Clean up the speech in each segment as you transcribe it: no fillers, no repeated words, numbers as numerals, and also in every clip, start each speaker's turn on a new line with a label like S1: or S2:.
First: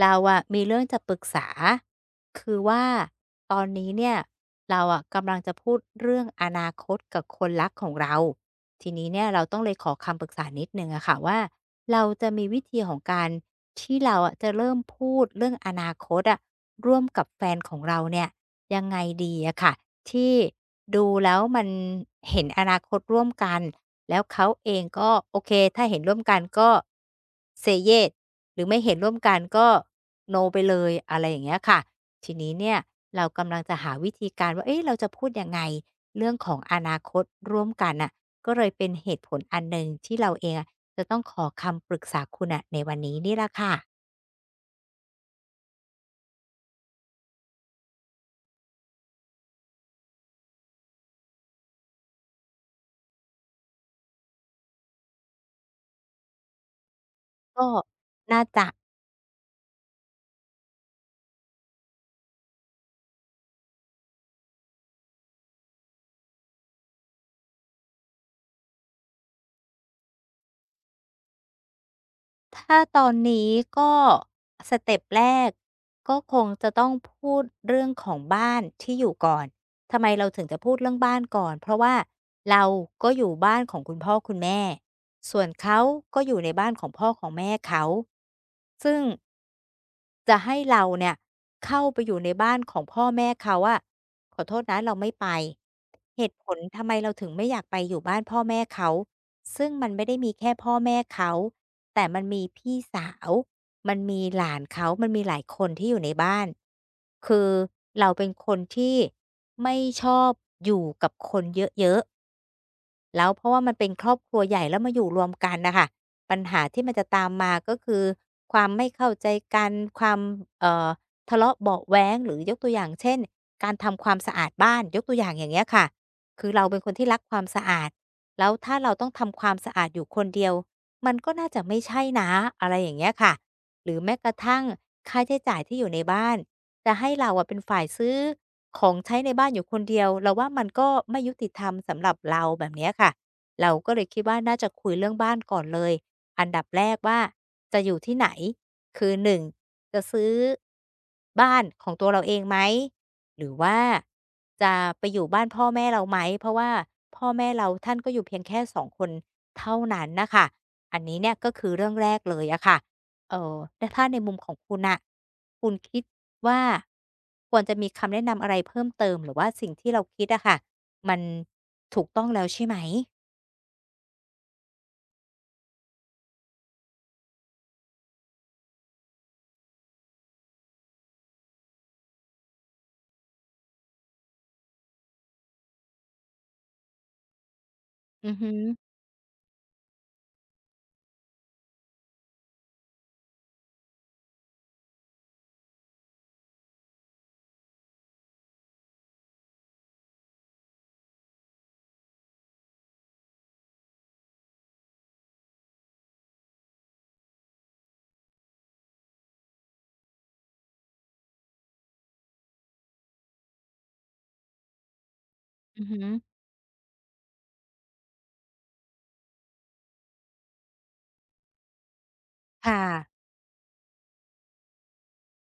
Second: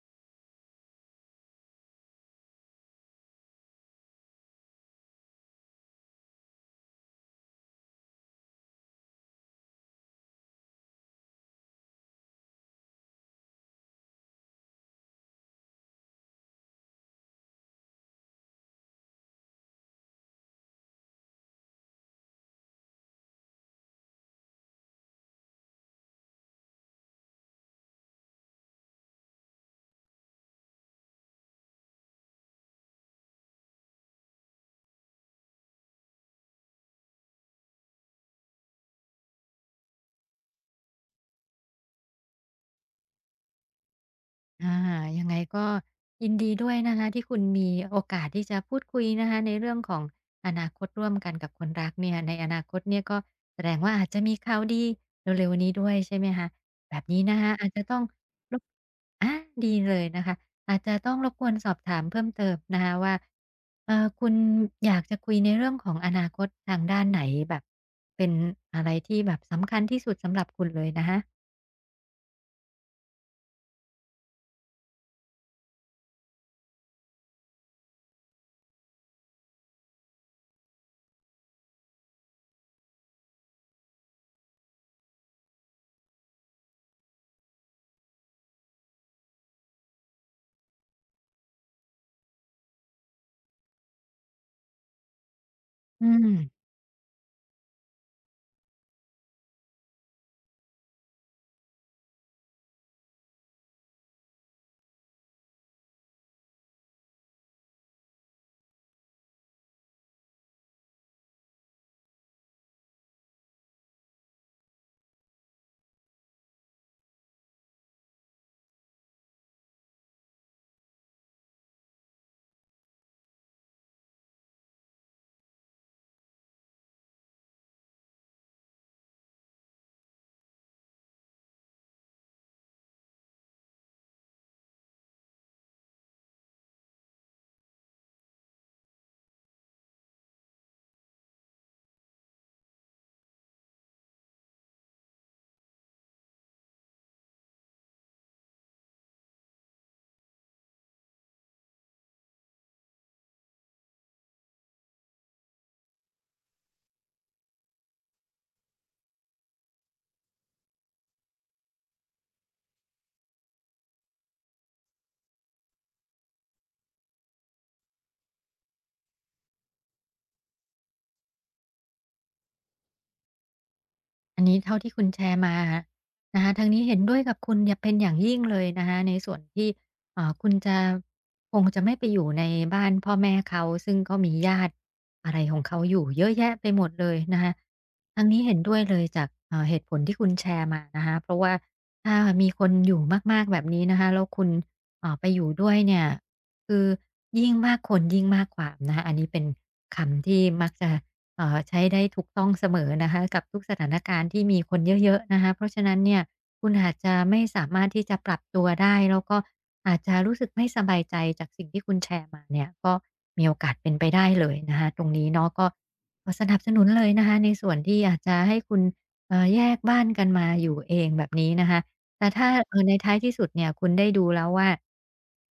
S1: เราอะมีเรื่องจะปรึกษาคือว่าตอนนี้เนี่ยเราอะกำลังจะพูดเรื่องอนาคตกับคนรักของเราทีนี้เนี่ยเราต้องเลยขอคำปรึกษานิดหนึ่งอะค่ะว่าเราจะมีวิธีของการที่เราอะจะเริ่มพูดเรื่องอนาคตอะร่วมกับแฟนของเราเนี่ยยังไงดีอะค่ะที่ดูแล้วมันเห็นอนาคตร่วมกัน แล้วเขาเองก็โอเคถ้าเห็นร่วมกันก็เซเย e หรือไม่เห็นร่วมกันก็โ o ไปเลยอะไรอย่างเงี้ยค่ะทีนี้เนี่ยเรากำลังจะหาวิธีการว่าเอ๊ะเราจะพูดยังไงเรื่องของอนาคตร่วมกันน่ะก็เลยเป็นเหตุผลอันหนึ่งที่เราเองอะจะต้องขอคำปรึกษาคุณอะในวันนี้นี่แหละค่ะ
S2: อายังไงก็ยินดีด้วยนะคะที่คุณมีโอกาสที่จะพูดคุยนะคะในเรื่องของอนาคตร่วมกันกับคนรักเนี่ยในอนาคตเนี่ยก็แสดงว่าอาจจะมีข่าวดีเร็วๆนี้ด้วยใช่ไหมคะแบบนี้นะคะ
S1: ก็
S2: อาจจะต้อง
S1: น่า
S2: รบ
S1: จะ
S2: อาดีเลยนะคะอาจจะต้องรบกวนสอบถามเพิ่มเติมนะคะว่าคุณอยากจะคุยในเรื่องของอนาคตทางด้านไหนแบบเป็นอะไรที่แบบสำคัญที่สุดสำหรับคุณเลยนะคะ
S1: ถ้าตอนนี้ก็สเต็ปแรกก็คงจะต้องพูดเรื่องของบ้านที่อยู่ก่อน ทำไมเราถึงจะพูดเรื่องบ้านก่อน เพราะว่าเราก็อยู่บ้านของคุณพ่อคุณแม่ ส่วนเขาก็อยู่ในบ้านของพ่อของแม่เขา ซึ่งจะให้เราเนี่ยเข้าไปอยู่ในบ้านของพ่อแม่เขาอะขอโทษนะเราไม่ไป
S2: อื
S1: เหตุผล
S2: ม
S1: ทำไมเราถึงไม่อยากไปอยู่บ้านพ่อแม่เขา ซึ่งมันไม่ได้มีแค่พ่อแม่เขาแต่มันมีพี่สาวมันมีหลานเขามันมีหลายคนที่อยู่ในบ้านคือเราเป็นคนที่ไม่ชอบอยู่กับคนเยอะๆ แล้วเพราะว่ามันเป็นครอบครัวใหญ่แล้วมาอยู่รวมกันนะคะปัญหาที่มันจะตามมาก็คือความไม่เข้าใจกันความเอ่อทะเลาะเบาะแว้งหรือยกตัวอย่างเช่นการทำความสะอาดบ้านยกตัวอย่างอย่างเงี้ยค่ะคือเราเป็นคนที่รักความสะอาดแล้วถ้าเราต้องทำความสะอาดอยู่คนเดียวมันก็น่าจะไม่ใช่นะอะไรอย่างเงี้ยค่ะหรือแม้กระทั่งค่าใช้จ่ายที่อยู่ในบ้าน จะให้เราอะเป็นฝ่ายซื้อของใช้ในบ้านอยู่คนเดียวเราว่ามันก็ไม่ยุติธรรมสำหรับเราแบบเนี้ยค่ะเราก็เลยคิดว่าน่าจะคุยเรื่องบ้านก่อนเลยอันดับแรกว่าจะอยู่ที่ไหนคือ1จะซื้อบ้านของตัวเราเองไหมหรือว่าจะไปอยู่บ้านพ่อแม่เราไหมเพราะว่าพ่อแม่เราท่านก็อยู่เพียงแค่2คนเท่านั้นน่ะค่ะอันนี้เนี่ยก็คือเรื่องแรกเลยอะค่ะ เอ่อแต่ถ้าในมุมของคุณน่ะคุณคิดว่าควรจะมีคำแนะนำอะไรเพิ่มเติมหรือว่าสิ่งที่เราคิดอะค่ะ มันถูกต้องแล้วใช่ไหม
S2: อันนี้เท่าที่คุณแชร์มานะคะทางนี้เห็นด้วยกับคุณอย่าเป็นอย่างยิ่งเลยนะคะในส่วนที่คุณจะคงจะไม่ไปอยู่ในบ้านพ่อแม่เขาซึ่งก็มีญาติอะไรของเขาอยู่เยอะแยะไปหมดเลยนะคะทาง
S1: อือ
S2: นี้
S1: ฮึ
S2: เห็นด้วยเลยจากเหตุผลที่คุณแชร์มานะคะเพราะว่าถ้ามีคนอยู่มากๆแบบนี้นะคะแล้วคุณไปอยู่ด้วยเนี่ยคือยิ่งมากคนยิ่งมากความนะคะอันนี้เป็นคำที่มักจะ ใช้ได้ถูกต้องเสมอนะคะกับทุกสถานการณ์ที่มีคนเยอะๆนะคะเพราะฉะนั้นเนี่ยคุณอาจจะไม่สามารถที่จะปรับตัวได้แล้วก็อาจจะรู้สึกไม่สบายใจจากสิ่งที่คุณแชร์มาเนี่ยก็มีโอกาสเป็นไปได้เลยนะคะตรงนี้เนาะก็
S1: อือฮึ
S2: ขอสนับสนุนเลยนะคะในส่วนที่อาจจะให้คุณแยกบ้านกันมาอยู่เองแบบนี้นะคะแต่ถ้า
S1: ค่ะ
S2: ในท้ายที่สุดเนี่ยคุณได้ดูแล้วว่า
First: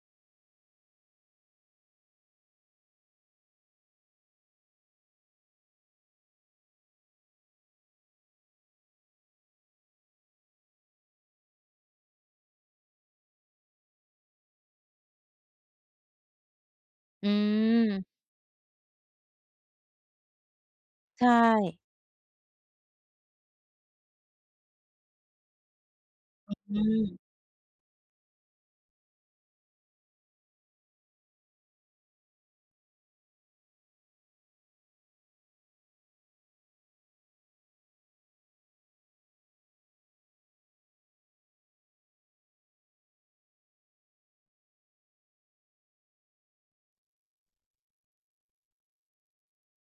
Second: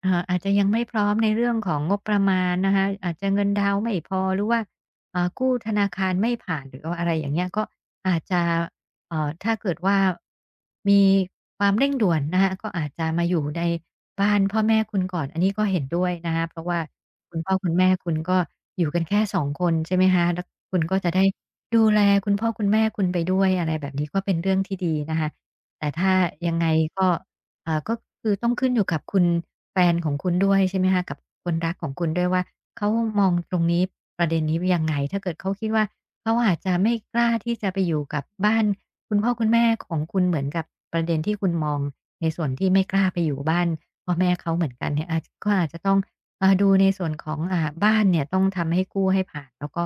S2: อาจจะยังไม่พร้อมในเรื่องของงบประมาณนะคะอาจจะเงินดาวน์ไม่พอหรือว่า กู้ธนาคารไม่ผ่านหรือว่าอะไรอย่างเงี้ยก็อาจจะถ้าเกิดว่ามีความเร่งด่วนนะคะก็อาจจะมาอยู่ในบ้านพ่อแม่คุณก่อนอันนี้ก็เห็นด้วยนะคะเพราะว่า
S1: อื
S2: คุณพ่อคุณแม่คุณ
S1: ม
S2: ก็อยู่กันแค่สองคนใช่ไหมคะแล้วคุณก็จะได้
S1: ใช่
S2: ดูแลคุณพ่อคุณแม่คุณไปด้วยอะไรแบบนี้ก็เป็นเรื่องที่ดีนะคะแต่ถ้ายังไง
S1: อื
S2: ก็
S1: ม
S2: ก็คือต้องขึ้นอยู่กับคุณแฟนของคุณด้วยใช่ไหมคะกับคนรักของคุณด้วยว่าเขามองตรงนี้ประเด็นนี้ยังไงถ้าเกิดเขาคิดว่าเขาอาจจะไม่กล้าที่จะไปอยู่กับบ้านคุณพ่อคุณแม่ของคุณเหมือนกับประเด็นที่คุณมองในส่วนที่ไม่กล้าไปอยู่บ้านพ่อแม่เขาเหมือนกันเนี่ยอาจก็อาจจะต้องดูในส่วนของบ้านเนี่ยต้องทำให้กู้ให้ผ่านแล้วก็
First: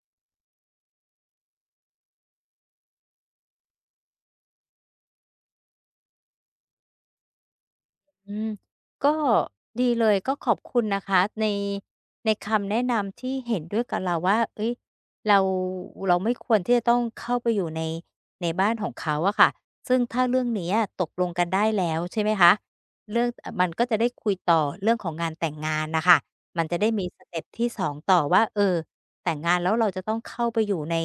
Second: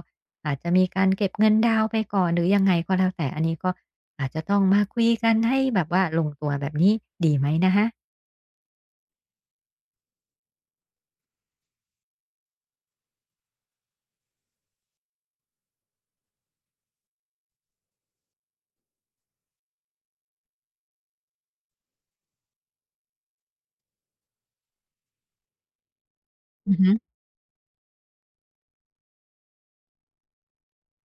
S2: อาจจะมีการเก็บเงินดาวน์ไปก่อนหรือยังไงก็แล้วแต่อันนี้ก็ อาจจะต้องมาคุยกันให้แบบว่าลงตัวแบบนี้ดีไหมนะคะ
S1: อืมก็ดีเลยก็ขอบคุณนะคะในในคำแนะนำที่เห็นด้วยกับเราว่าเฮ้ยเราเราไม่ควรที่จะต้องเข้าไปอยู่ในในบ้านของเขาอะค่ะซึ่งถ้าเรื่องนี้อะตกลงกันได้แล้วใช่ไหมคะเรื่องอมันก็จะได้คุยต่อเรื่องของงานแต่งงานน่ะค่ะมัน
S2: อือ
S1: จะได้
S2: ฮึ
S1: มีสเต็ปที่สองต่อว่าเออแต่งงานแล้วเราจะต้องเข้าไปอยู่ใน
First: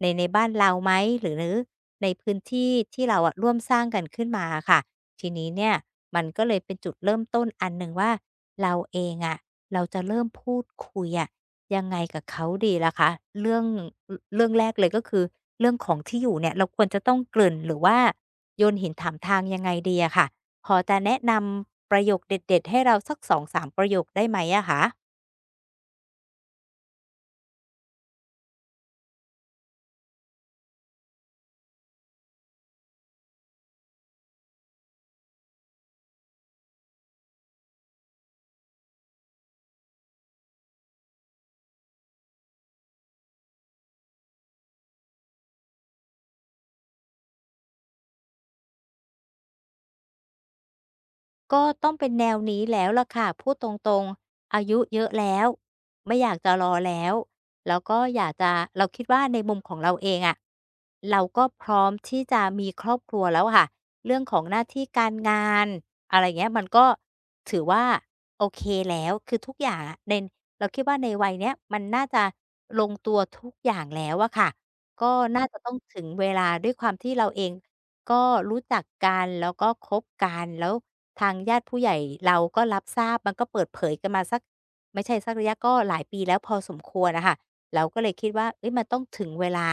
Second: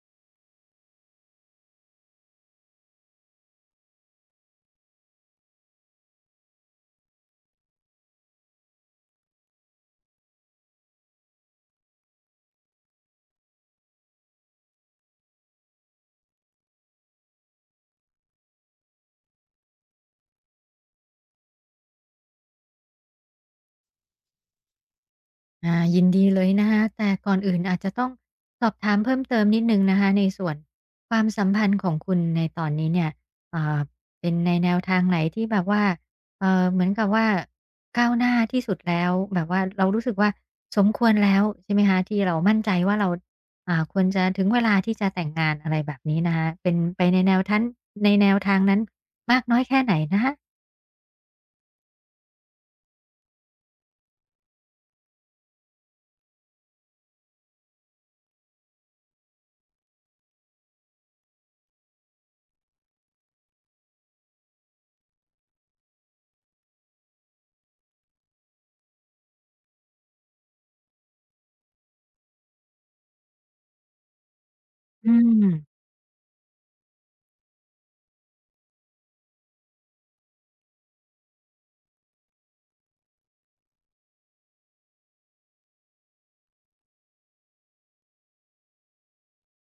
S1: ในในบ้านเราไหมหรือในพื้นที่ที่เราอะร่วมสร้างกันขึ้นมาอะค่ะ ทีนี้เนี่ยมันก็เลยเป็นจุดเริ่มต้นอันหนึ่งว่าเราเองอะเราจะเริ่มพูดคุยอะยังไงกับเขาดีล่ะคะเรื่องเรื่องแรกเลยก็คือเรื่องของที่อยู่เนี่ยเราควรจะต้องเกริ่นหรือว่าโยนหินถามทางยังไงดีอะค่ะพอจะแนะนำประโยคเด็ดๆให้เราสักสสองสามประโยคได้ไหมอะคะ
S2: ยินดีเลยนะคะแต่ก่อนอื่นอาจจะต้องสอบถามเพิ่มเติมนิดหนึ่งนะคะในส่วนความสัมพันธ์ของคุณในตอนนี้เนี่ยอ่าเป็นในแนวทางไหนที่แบบว่าเหมือนกับว่าก้าวหน้าที่สุดแล้วแบบว่าเรารู้สึกว่าสมควรแล้วใช่ไหมคะที่เรามั่นใจว่าเราควรจะถึงเวลาที่จะแต่งงานอะไรแบบนี้นะคะเป็นไปในแนวทั้นในแนวทางนั้นมากน้อยแค่ไหนนะคะ
S1: ก็ต้องเป็นแนวนี้แล้วล่ะค่ะพูดตรงๆอายุเยอะแล้วไม่อยากจะรอแล้วแล้วก็อยากจะเราคิดว่าในมุมของเราเองอะเราก็พร้อมที่จะมีครอบครัวแล้วค่ะเรื่องของหน้าที่การงานอะไรเงี้ยมันก็ถือว่าโอเคแล้วคือทุกอย่างอะในเราคิดว่าในวัยเนี้ยมันน่าจะลงตัวทุกอย่างแล้วอะค่ะ
S2: อื
S1: ก็น่าจะต้อง
S2: ม
S1: ถึงเวลาด้วยความที่เราเอง ก็รู้จักกันแล้วก็คบกันแล้วทางญาติผู้ใหญ่เราก็รับทราบมันก็เปิดเผยกันมาสักไม่ใช่สักระยะก็หลายปีแล้วพอสมควรอะค่ะเราก็เลยคิดว่าเฮ้ยมันต้องถึงเวลา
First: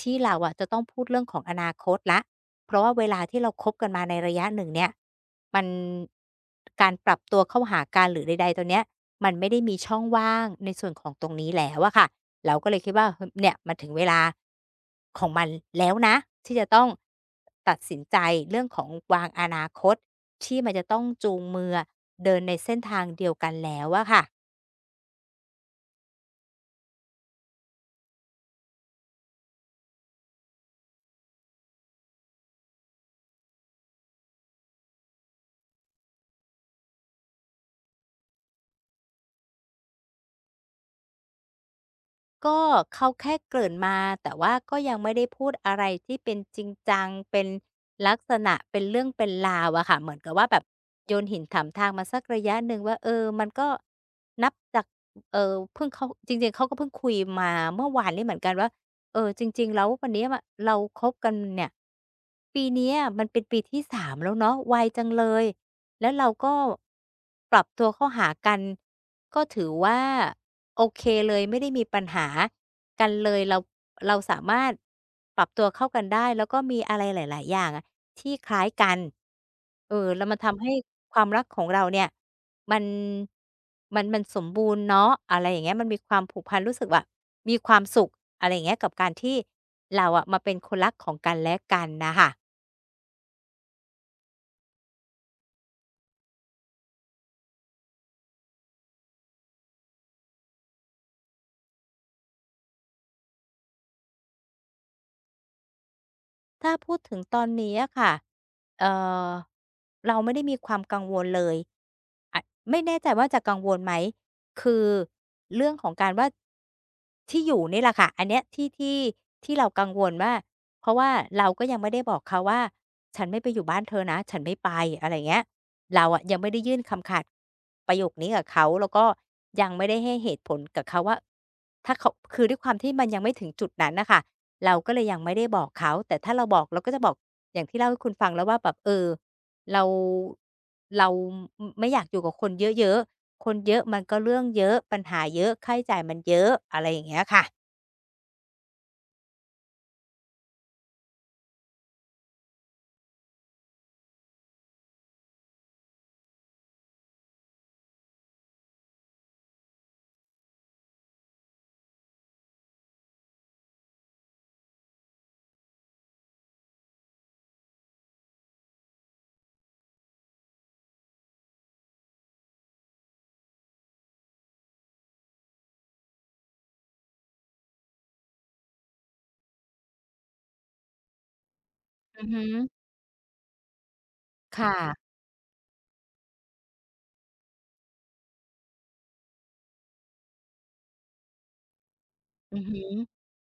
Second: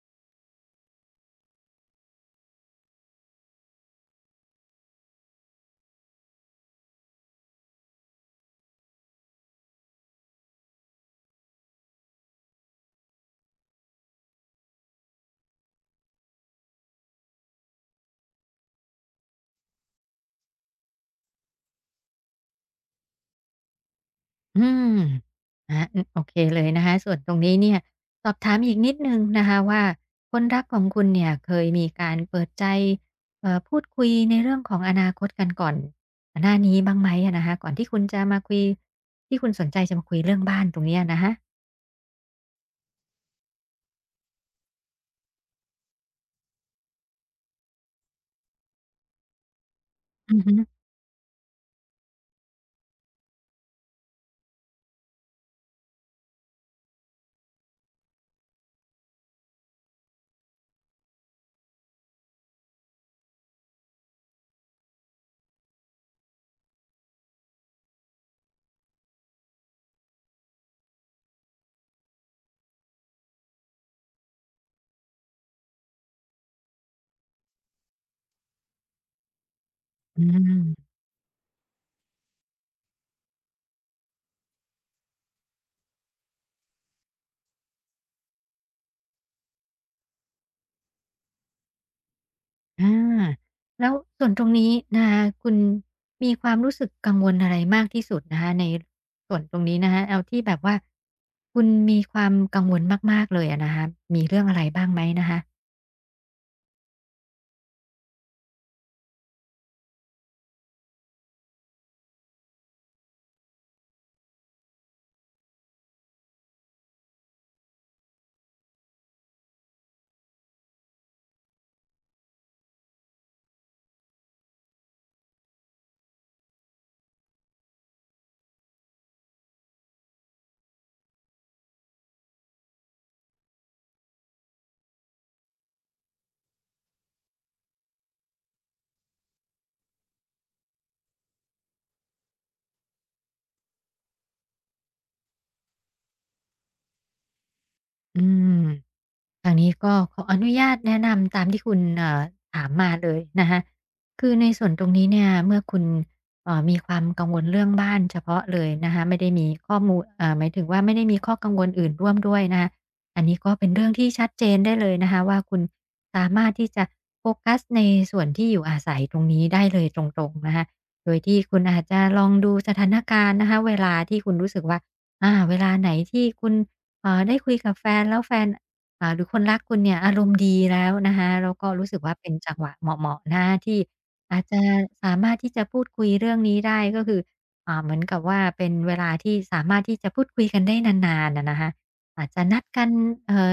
S1: ที่เราอะจะต้องพูดเรื่องของอนาคตแล้วเพราะว่าเวลาที่เราคบกันมาในระยะหนึ่งเนี่ยมันการปรับตัวเข้าหากันหรือใดๆตรงเนี้ยมันไม่ได้มีช่องว่างในส่วนของตรงนี้แล้วอะค่ะ เราก็เลยคิดว่าเฮยเนี่ยมันถึงเวลาของมันแล้วนะที่จะต้องตัดสินใจเรื่องของวางอนาคตที่มันจะต้องจูงมืออเดินในเส้นทางเดียวกันแล้วอะค่ะ
S2: อืมอือโอเคเลยนะคะส่วนตรงนี้เนี่ยสอบถามอีกนิดหนึ่งนะคะว่าคนรักของคุณเนี่ยเคยมีการเปิดใจพูดคุยในเรื่องของอนาคตกันก่อนหน้านี้บ้างไหมอะนะคะก่อนที่คุณจะมาคุยที่คุณสนใจจะมาคุยเรื่องบ้านตรงเนี้ยนะคะ
S1: ก็เขาแค่เกริ่นมาแต่ว่าก็ยังไม่ได้พูดอะไรที่เป็นจริงจังเป็นลักษณะเป็นเรื่องเป็นราวอะค่ะเหมือนกับ
S2: อือ
S1: ว่า
S2: ฮึ
S1: แบบโยนหินถามทางมาสักระยะหนึ่งว่าเออมันก็นับจากเออเพิ่งเขาจริงๆเขาก็เพิ่งคุยมาเมื่อวานนี้เหมือนกันว่าเออจริงๆแล้ววันนี้อะเราคบกันเนี่ยปีเนี้ยมันเป็นปีที่3แล้วเนาะไวจังเลย แล้วเราก็ปรับตัวเข้าหากันก็ถือว่าโอเคเลยไม่ได้มีปัญหากันเลยเราสามารถปรับตัวเข้ากันได้แล้วก็มีอะไรหลายๆอย่างอะที่คล้ายกันเออ
S2: อื
S1: แล้วมันทำให้
S2: ม
S1: ความรักของเราเนี่ยมันมันสมบูรณ์เนาะอะไรอย่างเงี้ยมันมีความผูกพันรู้สึกว่ามีความสุขอะไรอย่างเงี้ยกับการที่เราอะมาเป็นคนรักของกันและกันน่ะค่ะ
S2: อาแล้วส่วนตรงนี้นะคะคุณมีความรู้สึกกังวลอะไรมากที่สุดนะคะในส่วนตรงนี้นะคะเอาที่แบบว่าคุณมีความกังวลมากๆเลยอะนะคะมีเรื่องอะไรบ้างไหมนะคะ
S1: ถ้าพูดถึงตอนนี้อะค่ะเอ่อเราไม่ได้มีความกังวลเลยอะไม่แน่ใจว่าจะกังวลไหม คือเรื่องของการว่าที่อยู่นี่แหละค่ะอันเนี้ยที่ที่เรากังวลว่าเพราะว่าเราก็ยังไม่ได้บอกเขาว่าฉันไม่ไปอยู่บ้านเธอนะฉันไม่ไปอะไรอย่างเงี้ย เราอะยังไม่ได้ยื่นคำขาดประโยคนี้กับเขาแล้วก็ยังไม่ได้ให้เหตุผลกับเขาว่าถ้าเขาคือด้วยความที่มันยังไม่ถึงจุดนั้นน่ะค่ะเราก็เลยยังไม่ได้บอกเขาแต่ถ้าเราบอกเราก็จะบอกอย่างที่เล่าให้คุณฟังแล้วว่าแบบเออเราเรามไม่อยากอยู่กับคนเยอะๆคนเยอะมันก็เรื่องเยอะปัญหาเยอะค่าใช้จ่ายมันเยอะอะไรอย่างเงี้ยค่ะ
S2: อืม ทางนี้ก็ขออนุญาตแนะนำตามที่คุณถามมาเลยนะคะ คือในส่วนตรงนี้เนี่ยเมื่อคุณมีความกังวลเรื่องบ้านเฉพาะเลยนะคะไม่ได้มีข้อมูลหมายถึงว่าไม่ได้มีข้อกังวลอื่นร่วมด้วยนะคะอันนี้ก็เป็นเรื่องที่ชัดเจนได้เลยนะคะว่าคุณสามารถที่จะโฟกัสในส่วนที่อยู่อาศัยตรงนี้ได้เลยตรงๆนะคะ โดยที่คุณอาจจะลองดูสถานการณ์นะคะเวลาที่คุณรู้สึกว่าเวลาไหนที่คุณได้คุยกับแฟนแล้วแฟน หรือคนรักคุณเนี่ยอารมณ์ดีแล้วนะคะแล้วก็รู้สึกว่า
S1: อื
S2: เป็
S1: อ
S2: น
S1: ฮึ
S2: จังหวะเหมาะๆนะที่อาจ
S1: ค
S2: จะ
S1: ่ะ
S2: สามารถที่จะพูดคุยเรื่องนี้ได้ก็คือเหมือนกับว่าเป็นเวลาที่สามารถที่จะพูดคุยกันได้นานๆอะนะคะอาจจะ
S1: อื
S2: นัด
S1: อฮึ
S2: กันเอ่อ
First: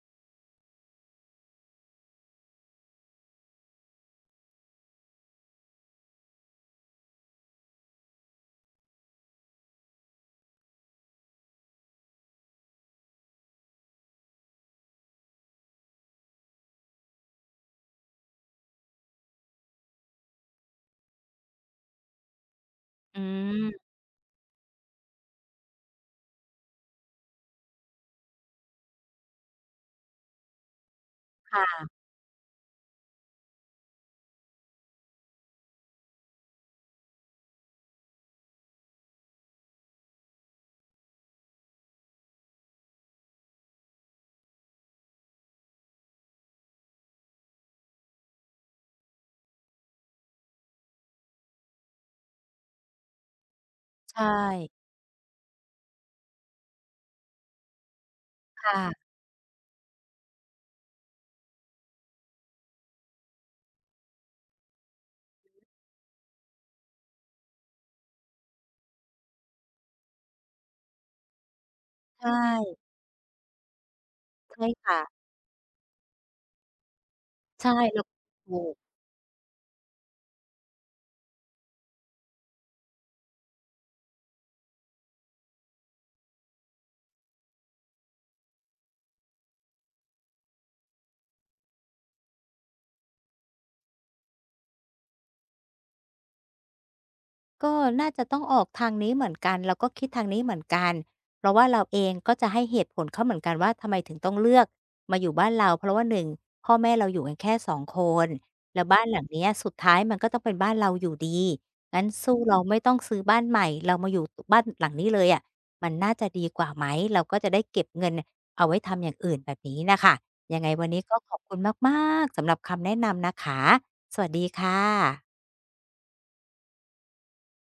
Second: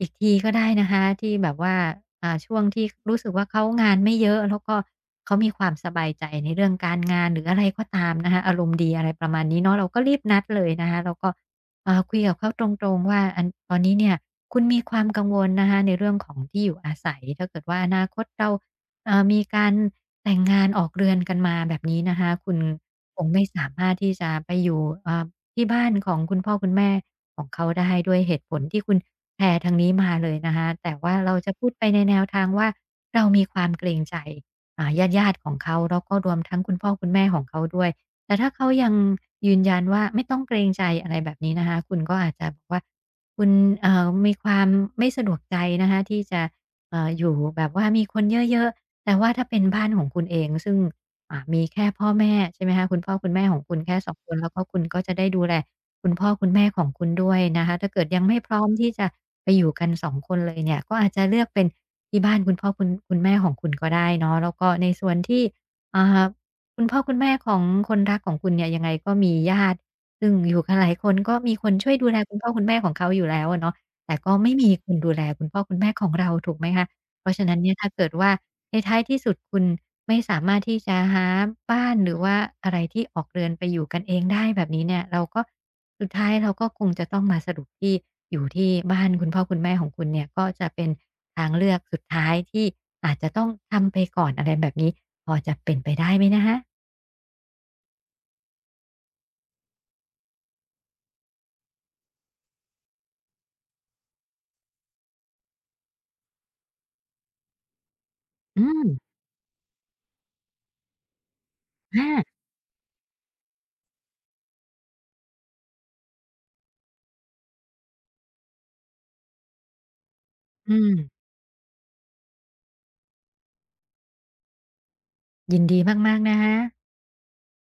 S2: อีกทีก็ได้นะคะที่แบบว่าช่วงที่รู้สึกว่าเขางานไม่เยอะแล้วก็เขามีความสบายใจในเรื่องการงานหรืออะไรก็ตามนะคะอารมณ์ดีอะไรประมาณนี้เนาะเราก็รีบนัดเลยนะคะแล้วก็ คุยกับเขาตรงๆว่าอันตอนนี้เนี่ยคุณมีความกังวลนะคะในเรื่องของที่อยู่อาศัยถ้าเกิดว่าอนาคตเราเอ่ามีการแต่งงานออกเรือนกันมาแบบนี้นะคะคุณค
S1: อื
S2: งไม่สามา
S1: ม
S2: รถที่จะไปอยู่ที่บ้านของคุณพ่อคุณแม่ของเขาได้ด้วยเหตุผลที่คุณแชร์ทางนี้มาเลยนะคะแต่ว่าเราจะพูดไป
S1: ค่ะ
S2: ในแนวทางว่าเรามีความเกรงใจญาติของเขาแล้วก็รวมทั้งคุณพ่อคุณแม่ของเขาด้วย แต่ถ้าเขายังยืนยันว่าไม่ต้องเกรงใจอะไรแบบนี้นะคะคุณก็อาจจะบอกว่าคุณมีความไม่สะดวกใจนะคะที่จะอยู่แบบว่ามีคนเยอะๆแต่ว่าถ้าเป็นบ้านของคุณเองซึ่งมีแค่พ่อแม่ใช่ไหมคะคุณพ่อคุณแม่ของคุณแค่สอ
S1: ใช
S2: งคนแล้วก็คุณ
S1: ่
S2: ก็จะได้ดูแลคุณพ่อคุณแม่ของคุณด้วยนะคะถ้าเกิดยังไม่พร้อ
S1: ค
S2: มที่จะ
S1: ่ะ
S2: ไปอยู่กันสองคนเลยเนี่ยก็อาจจะเลือกเป็นที่บ้านคุณพ่อคุณแม่ของคุณก็ได้เนาะแล้วก็ในส่วนที่อ่า คุณพ่อคุณแม่ของคนรักของคุณเนี่ยยังไงก็มีญาติซึ่งอยู่กันหลายคนก็มีคนช่วยดูแล
S1: ใช่
S2: คุณพ่อคุณแม่ของเขาอยู่แล้วอะเนาะแต่ก็ไม่
S1: ใช่
S2: มีคน
S1: ค่ะ
S2: ดูแลคุณพ่อคุณแม่ของเราถูกไหมคะเพราะฉะนั้น
S1: ใช่
S2: เนี่ยถ้า
S1: แล้ว
S2: เกิดว่า
S1: ถู
S2: ใน
S1: ก
S2: ท้ายที่สุดคุณไม่สามารถที่จะหาบ้านหรือว่าอะไรที่ออกเรือนไปอยู่กันเองได้แบบนี้เนี่ยเราก็สุดท้ายเราก็คงจะต้องมาสรุปที่อยู่ที่บ้านคุณพ่อคุณแม่ของคุณเนี่ยก็จะเป็นทางเลือกสุดท้ายที่อาจจะต้องทำไปก่อนอะไรแบบนี้พอจะเป็นไปได้ไหมนะคะ
S1: ก็น่าจะต้องออกทางนี้เหมือนกันแล้วก็คิดทางนี้เหมือนกันเพราะว่าเราเองก็จะให้เหตุผลเขาเหมือนกันว่าทำไมถึงต้องเลือกมาอยู่บ้านเราเพราะว่า1พ่อแม่เราอยู่กันแค่2 คน
S2: อื
S1: แล้
S2: ม
S1: วบ้านหลังเนี้ยสุดท้ายมันก็ต้องเป็นบ้านเราอยู่ดีงั้นสู้
S2: อา
S1: เราไม่ต้องซื้อบ้านใหม่เรามาอยู่ตบ้านหลังนี้เลยอะมันน่าจะดีกว่าไหมเราก็จะได้เก็บเงินเอาไว้ทำอย่างอื่นแบบนี้น่ะค่ะยังไง
S2: อื
S1: วันนี้ก็
S2: ม
S1: ขอบคุณมากๆสำหรับคำแนะนำนะคะสวัสดีค่ะ
S2: ยินดีมากๆนะคะ